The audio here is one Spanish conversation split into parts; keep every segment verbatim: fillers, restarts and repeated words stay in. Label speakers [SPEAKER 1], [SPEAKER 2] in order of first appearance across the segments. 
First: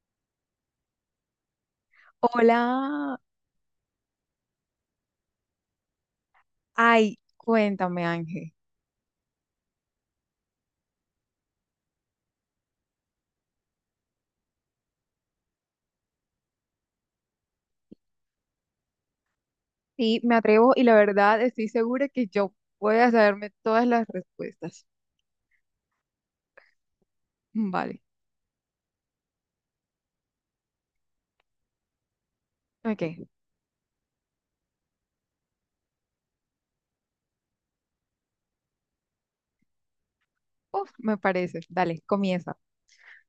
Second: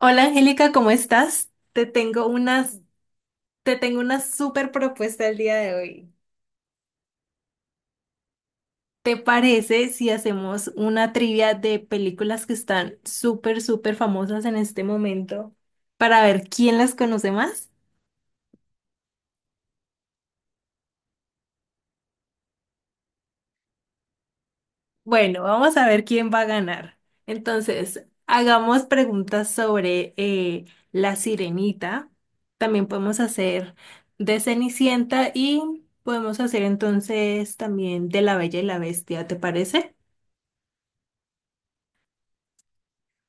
[SPEAKER 1] Hola Angélica, ¿cómo estás? Te tengo unas,
[SPEAKER 2] Hola,
[SPEAKER 1] te tengo una súper propuesta el día de hoy.
[SPEAKER 2] ay, cuéntame Ángel.
[SPEAKER 1] ¿Te parece si hacemos una trivia de películas que están súper, súper famosas en este momento para ver quién las conoce más?
[SPEAKER 2] Sí, me atrevo y la verdad estoy segura que yo voy a saberme todas las respuestas.
[SPEAKER 1] Bueno, vamos a ver quién va a ganar.
[SPEAKER 2] Mm, vale,
[SPEAKER 1] Entonces, hagamos preguntas sobre eh, La Sirenita. También
[SPEAKER 2] ok,
[SPEAKER 1] podemos hacer de Cenicienta y podemos hacer entonces también de La Bella y la Bestia, ¿te parece?
[SPEAKER 2] uf, me parece, dale, comienza.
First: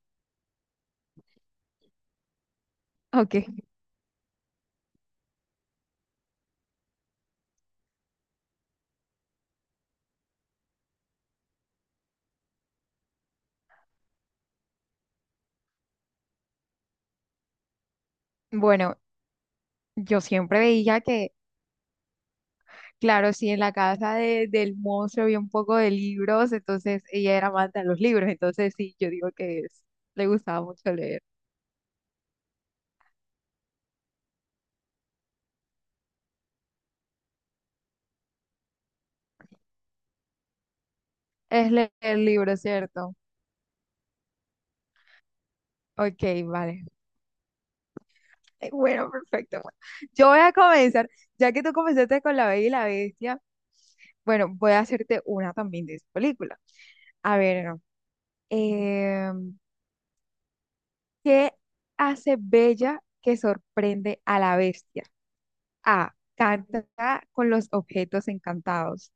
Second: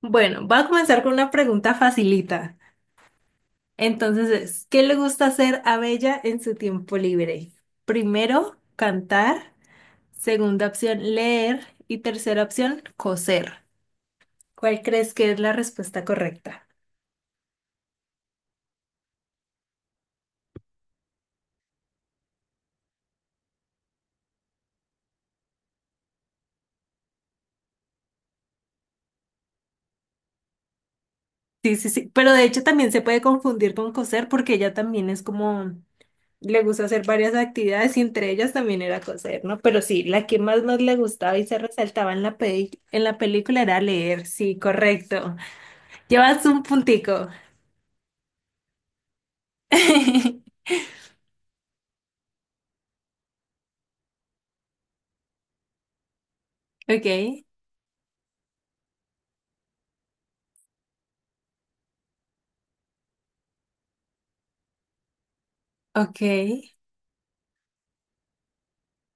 [SPEAKER 1] Bueno, voy a comenzar con una pregunta facilita.
[SPEAKER 2] Ok,
[SPEAKER 1] Entonces es, ¿qué le gusta hacer a Bella en su tiempo libre? Primero, cantar. Segunda opción, leer. Y tercera opción, coser. ¿Cuál crees que es la respuesta correcta?
[SPEAKER 2] bueno, yo siempre veía que, claro, si en la casa de- del monstruo había un poco de libros, entonces ella era amante de los libros, entonces sí, yo digo que es, le gustaba mucho leer.
[SPEAKER 1] Sí, sí, sí. Pero de hecho también se puede confundir con coser porque ella también es como, le gusta hacer varias actividades y entre ellas también era coser, ¿no? Pero sí, la que más nos le gustaba y se
[SPEAKER 2] Es
[SPEAKER 1] resaltaba
[SPEAKER 2] leer
[SPEAKER 1] en la
[SPEAKER 2] libros,
[SPEAKER 1] peli- en
[SPEAKER 2] ¿cierto?
[SPEAKER 1] la película era leer. Sí, correcto.
[SPEAKER 2] Ok,
[SPEAKER 1] Llevas un
[SPEAKER 2] vale.
[SPEAKER 1] puntico.
[SPEAKER 2] Eh, Bueno, perfecto. Bueno. Yo voy a comenzar, ya que tú comenzaste con La Bella y la Bestia, bueno, voy a hacerte una también de esa película.
[SPEAKER 1] Ok,
[SPEAKER 2] A ver, no. Eh, ¿Qué hace Bella que sorprende a la bestia? A.
[SPEAKER 1] ok.
[SPEAKER 2] Canta con los objetos encantados.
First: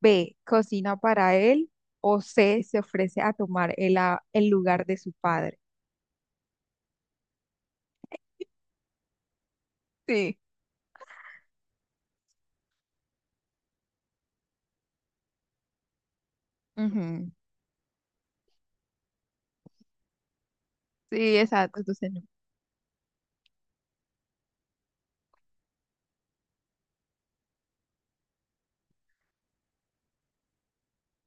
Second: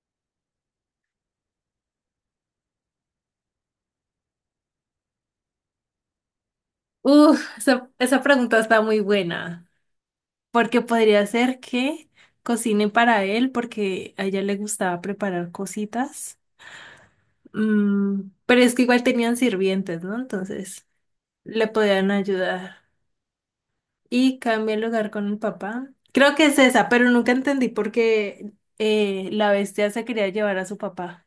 [SPEAKER 2] B. Cocina para él. O C. Se ofrece a tomar el, a- el lugar de su padre.
[SPEAKER 1] Uf, esa, esa pregunta está muy buena,
[SPEAKER 2] Sí,
[SPEAKER 1] porque podría ser que cocine para él, porque a ella le gustaba preparar cositas.
[SPEAKER 2] ujú,
[SPEAKER 1] Mm, pero es que igual tenían sirvientes, ¿no? Entonces,
[SPEAKER 2] sí,
[SPEAKER 1] le
[SPEAKER 2] exacto.
[SPEAKER 1] podían
[SPEAKER 2] Entonces, no.
[SPEAKER 1] ayudar. Y cambié el lugar con el papá. Creo que es esa, pero nunca entendí por qué eh, la bestia se quería llevar a su papá.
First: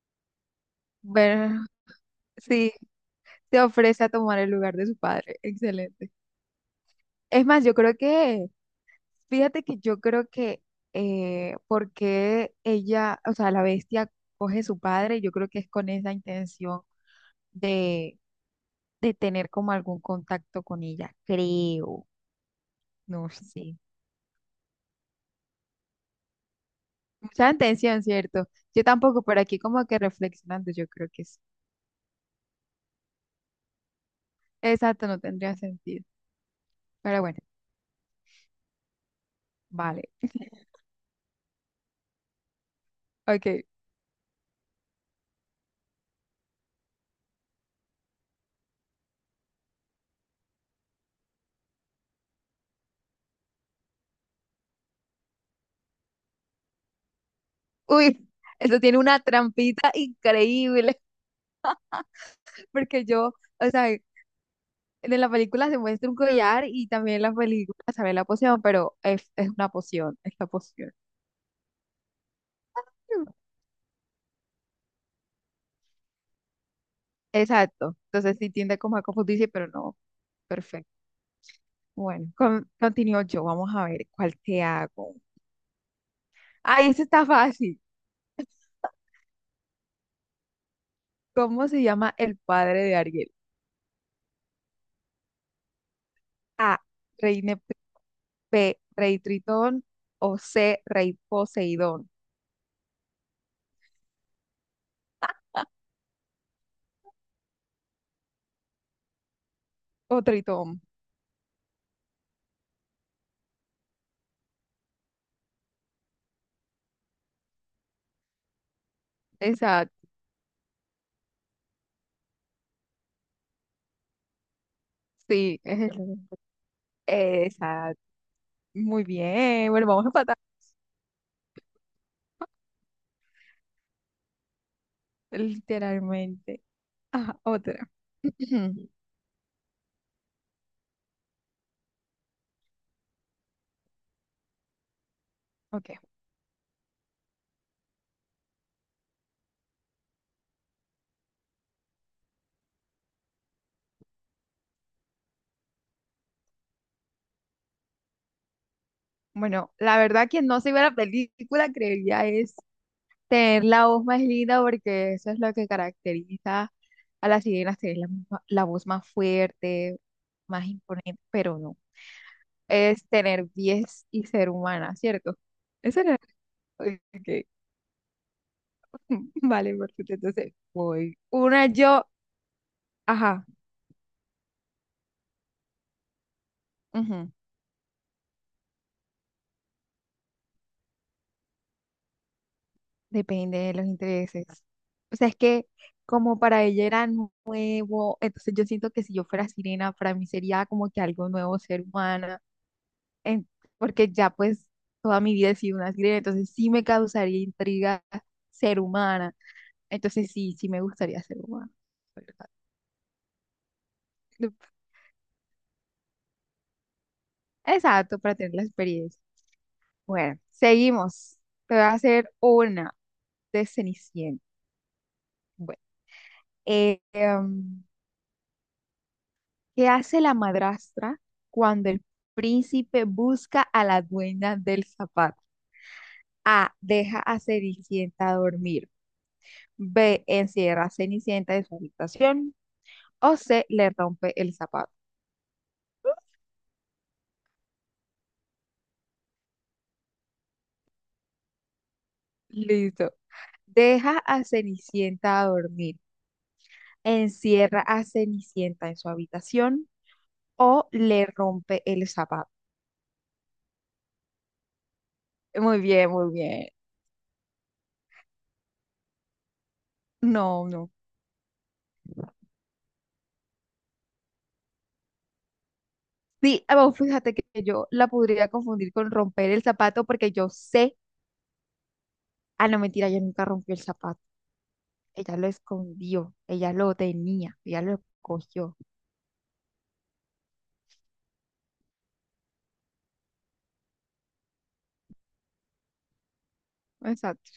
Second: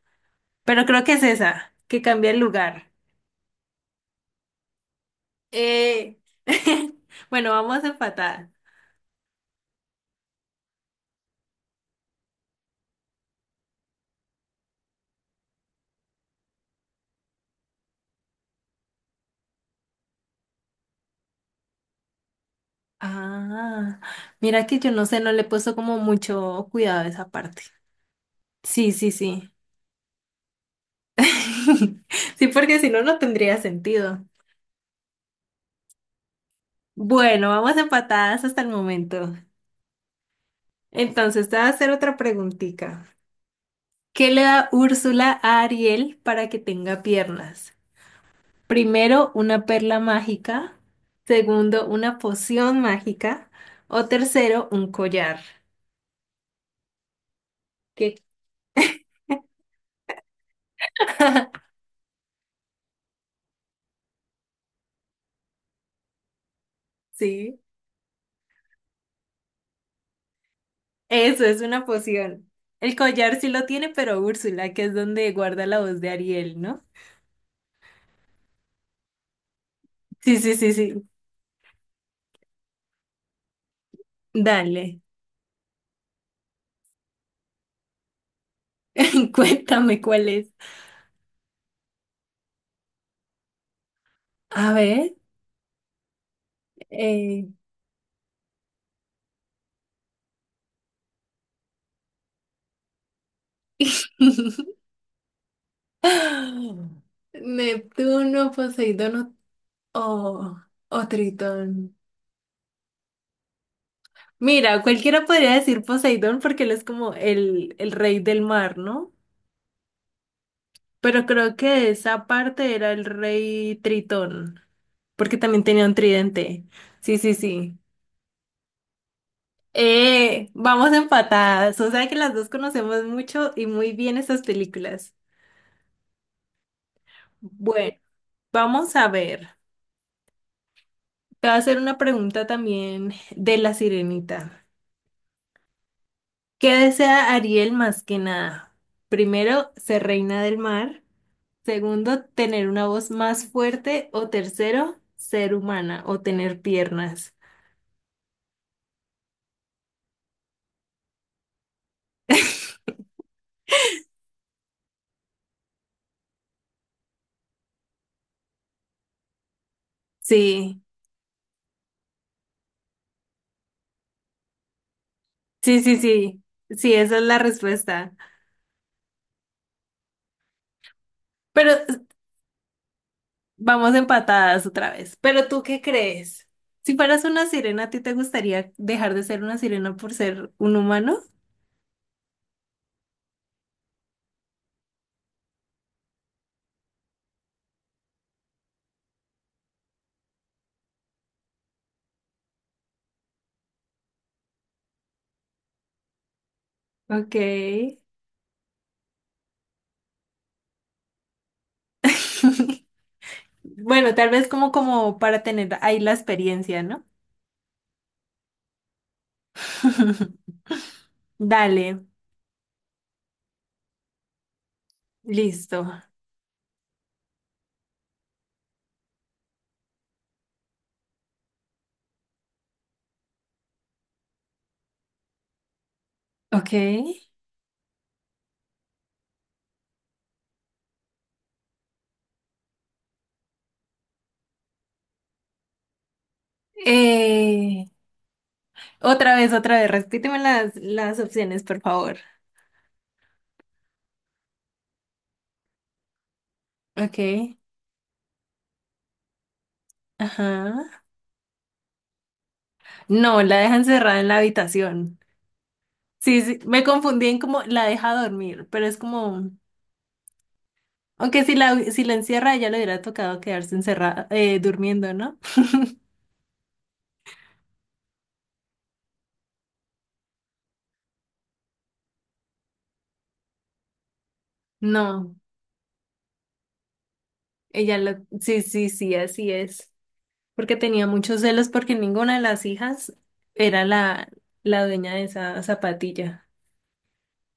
[SPEAKER 1] Pero creo que es
[SPEAKER 2] Bueno,
[SPEAKER 1] esa, que cambia el
[SPEAKER 2] sí,
[SPEAKER 1] lugar.
[SPEAKER 2] se ofrece a tomar el lugar de su padre. Excelente.
[SPEAKER 1] Eh,
[SPEAKER 2] Es
[SPEAKER 1] bueno,
[SPEAKER 2] más, yo
[SPEAKER 1] vamos
[SPEAKER 2] creo que,
[SPEAKER 1] empatadas.
[SPEAKER 2] fíjate que yo creo que eh, porque ella, o sea, la bestia coge su padre, yo creo que es con esa intención de, de tener como algún contacto con ella, creo, no sé.
[SPEAKER 1] Ah, mira que yo no sé, no le he puesto como mucho cuidado a esa
[SPEAKER 2] Mucha
[SPEAKER 1] parte.
[SPEAKER 2] intención, ¿cierto? Yo
[SPEAKER 1] Sí, sí,
[SPEAKER 2] tampoco, por
[SPEAKER 1] sí.
[SPEAKER 2] aquí como que reflexionando, yo creo que sí.
[SPEAKER 1] Sí, porque si no, no tendría sentido.
[SPEAKER 2] Exacto, no tendría sentido. Pero bueno,
[SPEAKER 1] Bueno, vamos empatadas hasta el momento.
[SPEAKER 2] vale.
[SPEAKER 1] Entonces, te voy a hacer otra preguntita.
[SPEAKER 2] Ok.
[SPEAKER 1] ¿Qué le da Úrsula a Ariel para que tenga piernas? Primero, una perla mágica. Segundo, una poción mágica. O tercero, un collar. ¿Qué?
[SPEAKER 2] Uy, eso tiene una trampita increíble, porque yo... O sea, de la película se muestra un collar y también la
[SPEAKER 1] Sí,
[SPEAKER 2] película sabe la poción, pero es, es una poción, es la poción.
[SPEAKER 1] eso es una poción. El collar sí lo tiene, pero Úrsula, que es donde guarda la voz de Ariel, ¿no?
[SPEAKER 2] Exacto. Entonces sí tiende como a confundirse, pero no.
[SPEAKER 1] Sí, sí, sí,
[SPEAKER 2] Perfecto.
[SPEAKER 1] sí.
[SPEAKER 2] Bueno, con- continúo yo. Vamos a ver cuál te
[SPEAKER 1] Dale,
[SPEAKER 2] hago. Ah, ese está fácil.
[SPEAKER 1] cuéntame cuál es.
[SPEAKER 2] ¿Cómo se llama el padre de Ariel?
[SPEAKER 1] A ver,
[SPEAKER 2] A. Rey
[SPEAKER 1] eh,
[SPEAKER 2] Nep- B. Rey Tritón. O C. Rey Poseidón.
[SPEAKER 1] Neptuno, Poseidón o,
[SPEAKER 2] O Tritón.
[SPEAKER 1] o o Tritón. Mira, cualquiera podría decir Poseidón porque él es como el, el rey del mar, ¿no?
[SPEAKER 2] Exacto.
[SPEAKER 1] Pero creo que esa parte era el rey Tritón, porque
[SPEAKER 2] Sí,
[SPEAKER 1] también
[SPEAKER 2] es
[SPEAKER 1] tenía un
[SPEAKER 2] el-
[SPEAKER 1] tridente. Sí, sí, sí.
[SPEAKER 2] Exacto. Muy bien. Bueno, vamos a empatar.
[SPEAKER 1] Eh, vamos empatadas. O sea que las dos conocemos mucho y muy bien estas películas.
[SPEAKER 2] Literalmente. Ajá, otra.
[SPEAKER 1] Bueno, vamos a ver. Te voy a hacer una pregunta también de La Sirenita.
[SPEAKER 2] Ok.
[SPEAKER 1] ¿Qué desea Ariel más que nada? Primero, ser reina del mar. Segundo, tener una voz más fuerte. O tercero, ser humana o tener piernas.
[SPEAKER 2] Bueno, la verdad quien no se vio la película creería es tener la voz más linda porque eso es lo que caracteriza a las sirenas, tener la, misma- la voz más fuerte, más
[SPEAKER 1] Sí,
[SPEAKER 2] imponente, pero no. Es tener pies y ser humana, ¿cierto?
[SPEAKER 1] sí, sí,
[SPEAKER 2] Eso era.
[SPEAKER 1] sí. Sí,
[SPEAKER 2] Ok.
[SPEAKER 1] esa es la respuesta.
[SPEAKER 2] Vale, perfecto. Entonces, voy. Una
[SPEAKER 1] Pero
[SPEAKER 2] yo. Ajá.
[SPEAKER 1] vamos empatadas otra vez. Pero ¿tú qué crees? Si fueras una sirena, ¿a ti te gustaría dejar de ser una sirena por ser un humano?
[SPEAKER 2] Depende de los intereses. O sea, es que como para ella era nuevo, entonces yo siento que si yo fuera sirena, para mí sería como que algo nuevo ser humana, en- porque ya pues toda mi vida he sido una sirena, entonces sí me
[SPEAKER 1] Ok.
[SPEAKER 2] causaría intriga ser humana. Entonces sí, sí me gustaría ser humana, la verdad.
[SPEAKER 1] Bueno, tal vez como, como para tener ahí la experiencia, ¿no?
[SPEAKER 2] Exacto, para tener la experiencia. Bueno, seguimos. Te voy
[SPEAKER 1] Dale,
[SPEAKER 2] a hacer una de Cenicienta. Bueno,
[SPEAKER 1] listo.
[SPEAKER 2] eh, ¿qué hace la madrastra cuando el príncipe busca a la dueña del zapato?
[SPEAKER 1] Ok.
[SPEAKER 2] A. Deja a Cenicienta dormir. B. Encierra a Cenicienta en su habitación. O C. Le rompe el zapato.
[SPEAKER 1] Eh, otra vez, otra vez, repíteme las, las opciones, por favor.
[SPEAKER 2] Listo. Deja a Cenicienta a dormir.
[SPEAKER 1] Ok.
[SPEAKER 2] Encierra a Cenicienta en su habitación.
[SPEAKER 1] Ajá.
[SPEAKER 2] O le rompe el zapato.
[SPEAKER 1] No, la deja encerrada en la habitación.
[SPEAKER 2] Muy bien, muy
[SPEAKER 1] Sí, sí,
[SPEAKER 2] bien.
[SPEAKER 1] me confundí en como la deja dormir, pero es como...
[SPEAKER 2] No, no.
[SPEAKER 1] Aunque si la, si la encierra, ella le hubiera tocado quedarse encerrada, eh, durmiendo, ¿no?
[SPEAKER 2] Sí, ah, bueno, fíjate que que yo la podría confundir con romper el zapato porque yo sé. Ah, no, mentira, ella nunca rompió el zapato.
[SPEAKER 1] No,
[SPEAKER 2] Ella lo escondió, ella lo tenía, ella
[SPEAKER 1] ella
[SPEAKER 2] lo
[SPEAKER 1] lo... Sí,
[SPEAKER 2] cogió.
[SPEAKER 1] sí, sí, así es. Porque tenía muchos celos porque ninguna de las hijas era la, la dueña de esa zapatilla.
[SPEAKER 2] Exacto.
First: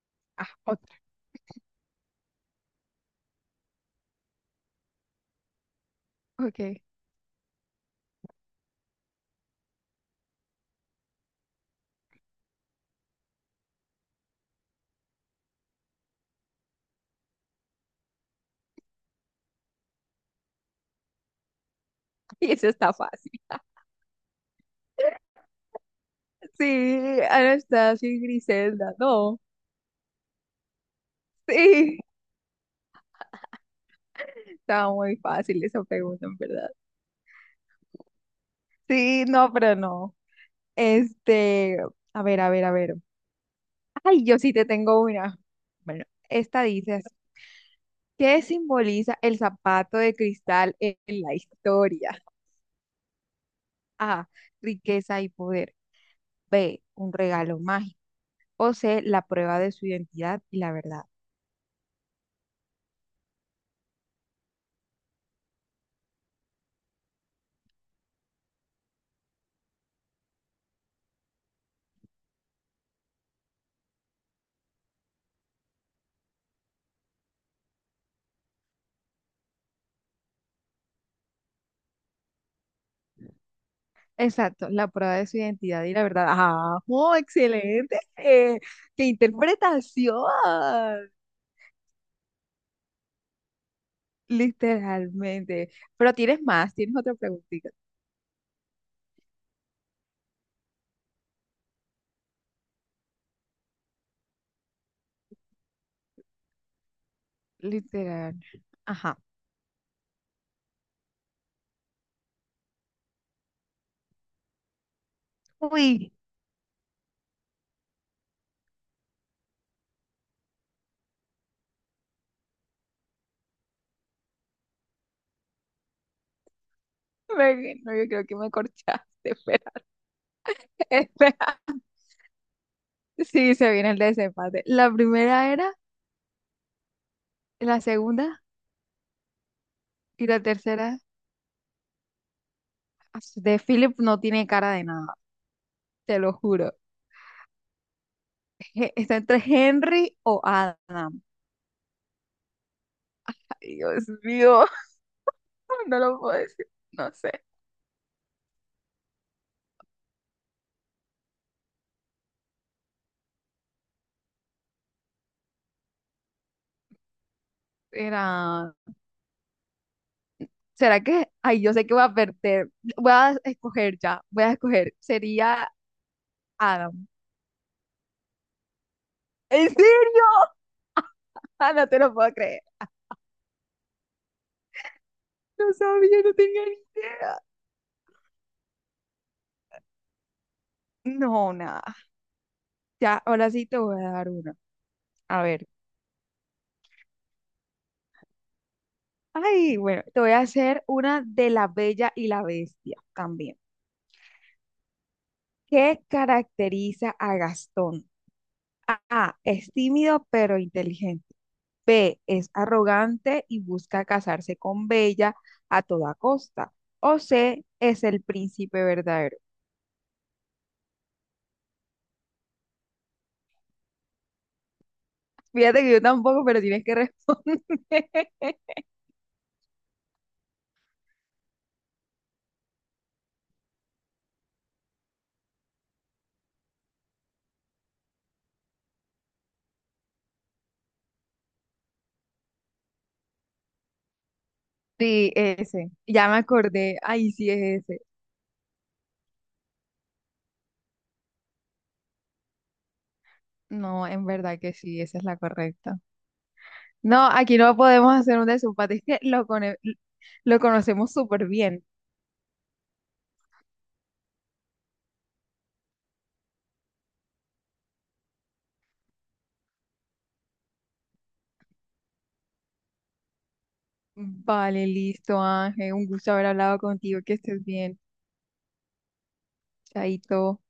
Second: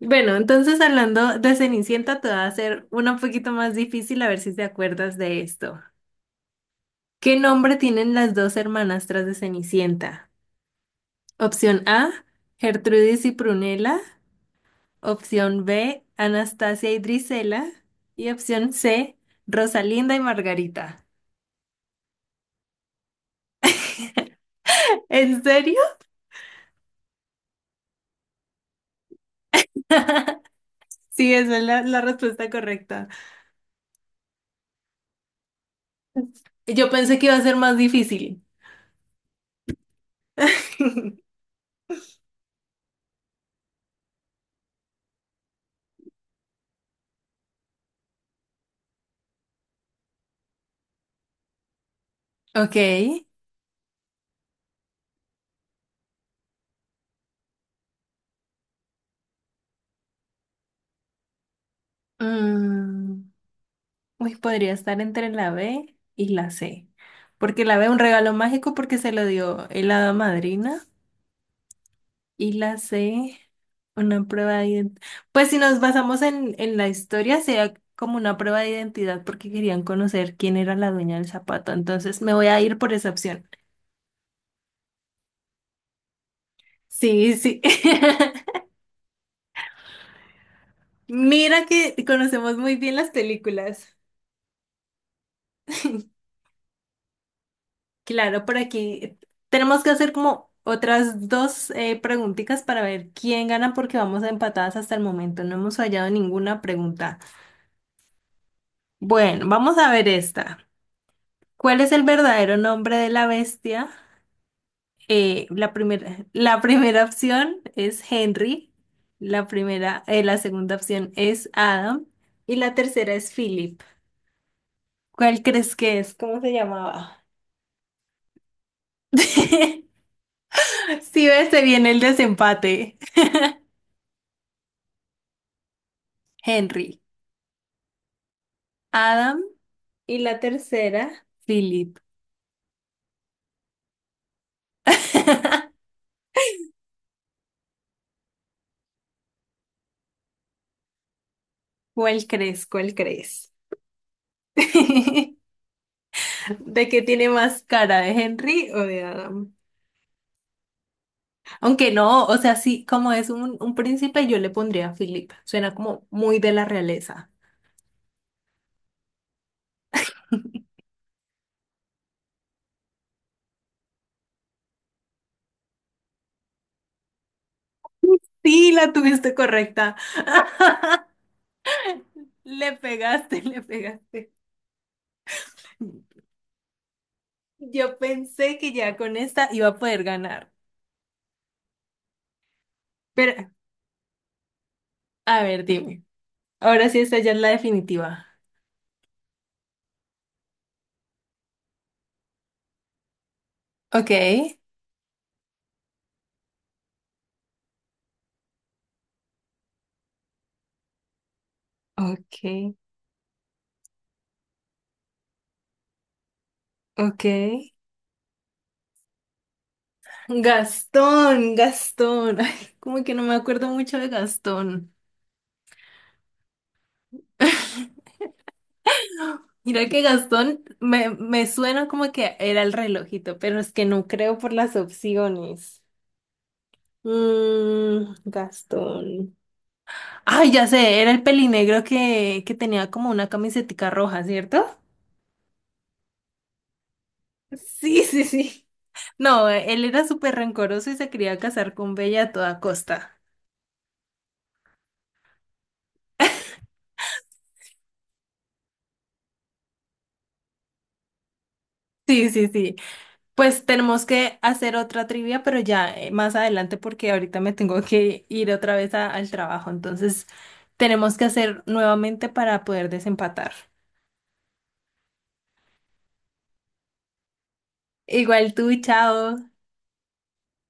[SPEAKER 1] Bueno,
[SPEAKER 2] Ah,
[SPEAKER 1] entonces
[SPEAKER 2] otra.
[SPEAKER 1] hablando de Cenicienta, te va a hacer una un poquito más difícil a ver si te acuerdas de esto.
[SPEAKER 2] Ok.
[SPEAKER 1] ¿Qué nombre tienen las dos hermanastras de Cenicienta? Opción A, Gertrudis y Prunella. Opción B, Anastasia y Drisela. Y opción C, Rosalinda y Margarita.
[SPEAKER 2] Y eso está fácil.
[SPEAKER 1] ¿En serio?
[SPEAKER 2] Sí, Anastasia y Griselda, no.
[SPEAKER 1] Sí, esa es la,
[SPEAKER 2] Sí,
[SPEAKER 1] la respuesta correcta.
[SPEAKER 2] estaba muy fácil esa pregunta, en verdad.
[SPEAKER 1] Yo pensé que iba a ser más difícil.
[SPEAKER 2] Sí, no, pero no. Este, a ver, a ver, a ver. Ay, yo sí te tengo una. Bueno, esta dice así, ¿qué simboliza el zapato de cristal en la historia?
[SPEAKER 1] Ok.
[SPEAKER 2] A, riqueza y poder. B, un regalo mágico. O C, la prueba de su identidad y la verdad.
[SPEAKER 1] Mm, uy, podría estar entre la B y la C. Porque la B un regalo mágico porque se lo dio el hada madrina. Y la C, una prueba de identidad. Pues si nos basamos en, en la historia, sea como una prueba de identidad porque querían conocer quién era la dueña del zapato. Entonces me voy a ir por esa opción.
[SPEAKER 2] Exacto, la prueba de su identidad y la verdad. ¡Ajo!
[SPEAKER 1] Sí, sí.
[SPEAKER 2] ¡Excelente! Eh, ¡Qué interpretación!
[SPEAKER 1] Mira que conocemos muy bien las películas.
[SPEAKER 2] Literalmente. Pero tienes más, tienes otra preguntita.
[SPEAKER 1] Claro, por aquí tenemos que hacer como otras dos eh, preguntitas para ver quién gana porque vamos a empatadas hasta el momento. No hemos fallado ninguna pregunta.
[SPEAKER 2] Literal. Ajá.
[SPEAKER 1] Bueno, vamos a ver esta. ¿Cuál es el verdadero nombre de la bestia? Eh, la
[SPEAKER 2] Uy,
[SPEAKER 1] primera, la primera opción es Henry, la primera, eh, la segunda opción es Adam y la tercera es Philip. ¿Cuál crees que es? ¿Cómo se llamaba?
[SPEAKER 2] me- no, yo creo que me corchaste. Espera,
[SPEAKER 1] Si ves,
[SPEAKER 2] espera.
[SPEAKER 1] se viene el desempate.
[SPEAKER 2] Sí, se viene el desempate. La primera era,
[SPEAKER 1] Henry,
[SPEAKER 2] la segunda
[SPEAKER 1] Adam y
[SPEAKER 2] y
[SPEAKER 1] la
[SPEAKER 2] la tercera.
[SPEAKER 1] tercera, Philip.
[SPEAKER 2] De Philip no tiene cara de nada, te lo juro. He- Está entre Henry o Adam.
[SPEAKER 1] ¿Cuál crees? ¿Cuál crees?
[SPEAKER 2] Ay, Dios mío,
[SPEAKER 1] ¿De
[SPEAKER 2] no lo puedo decir,
[SPEAKER 1] qué
[SPEAKER 2] no
[SPEAKER 1] tiene
[SPEAKER 2] sé.
[SPEAKER 1] más cara, de Henry o de Adam? Aunque no, o sea, sí, como es un, un príncipe, yo le pondría a Philip. Suena como muy de la realeza.
[SPEAKER 2] Era, ¿será que? Ay, yo sé que voy a perder. Voy a escoger ya, voy a escoger. Sería Adam.
[SPEAKER 1] Sí, la tuviste
[SPEAKER 2] ¿En
[SPEAKER 1] correcta.
[SPEAKER 2] serio? Ah, no te lo puedo creer.
[SPEAKER 1] Le pegaste, le pegaste.
[SPEAKER 2] No sabía, no tenía ni idea.
[SPEAKER 1] Yo pensé que ya con esta iba a poder ganar.
[SPEAKER 2] No, nada. Ya,
[SPEAKER 1] Pero,
[SPEAKER 2] ahora sí te voy a dar una.
[SPEAKER 1] a
[SPEAKER 2] A
[SPEAKER 1] ver,
[SPEAKER 2] ver.
[SPEAKER 1] dime. Ahora sí, esta ya es la definitiva.
[SPEAKER 2] Ay, bueno, te voy a hacer una de La Bella y la Bestia también.
[SPEAKER 1] Ok,
[SPEAKER 2] ¿Qué caracteriza a Gastón? A, es tímido pero inteligente. B, es
[SPEAKER 1] ok,
[SPEAKER 2] arrogante y busca casarse con Bella a toda costa. O
[SPEAKER 1] ok.
[SPEAKER 2] C, es el príncipe verdadero.
[SPEAKER 1] Gastón, Gastón. Ay, como que no me acuerdo mucho de Gastón.
[SPEAKER 2] Fíjate que yo tampoco, pero tienes que responder.
[SPEAKER 1] Mira que Gastón me, me suena como que era el relojito, pero es que no creo por las opciones. Mm, Gastón. Ay, ya sé, era el pelinegro que, que tenía como una camisetica roja, ¿cierto?
[SPEAKER 2] Sí, ese. Ya me acordé. Ay, sí es ese.
[SPEAKER 1] Sí, sí, sí. No, él era súper rencoroso y se quería casar con Bella a toda costa.
[SPEAKER 2] No, en verdad que sí, esa es la correcta. No, aquí no podemos hacer un desempate. Es que lo, cone- lo conocemos súper bien.
[SPEAKER 1] Sí, sí, sí. Pues tenemos que hacer otra trivia, pero ya eh, más adelante porque ahorita me tengo que ir otra vez a- al trabajo. Entonces tenemos que hacer nuevamente para poder desempatar.
[SPEAKER 2] Vale, listo, Ángel. Un gusto haber hablado contigo. Que estés bien.
[SPEAKER 1] Igual tú, chao.
[SPEAKER 2] Chaito.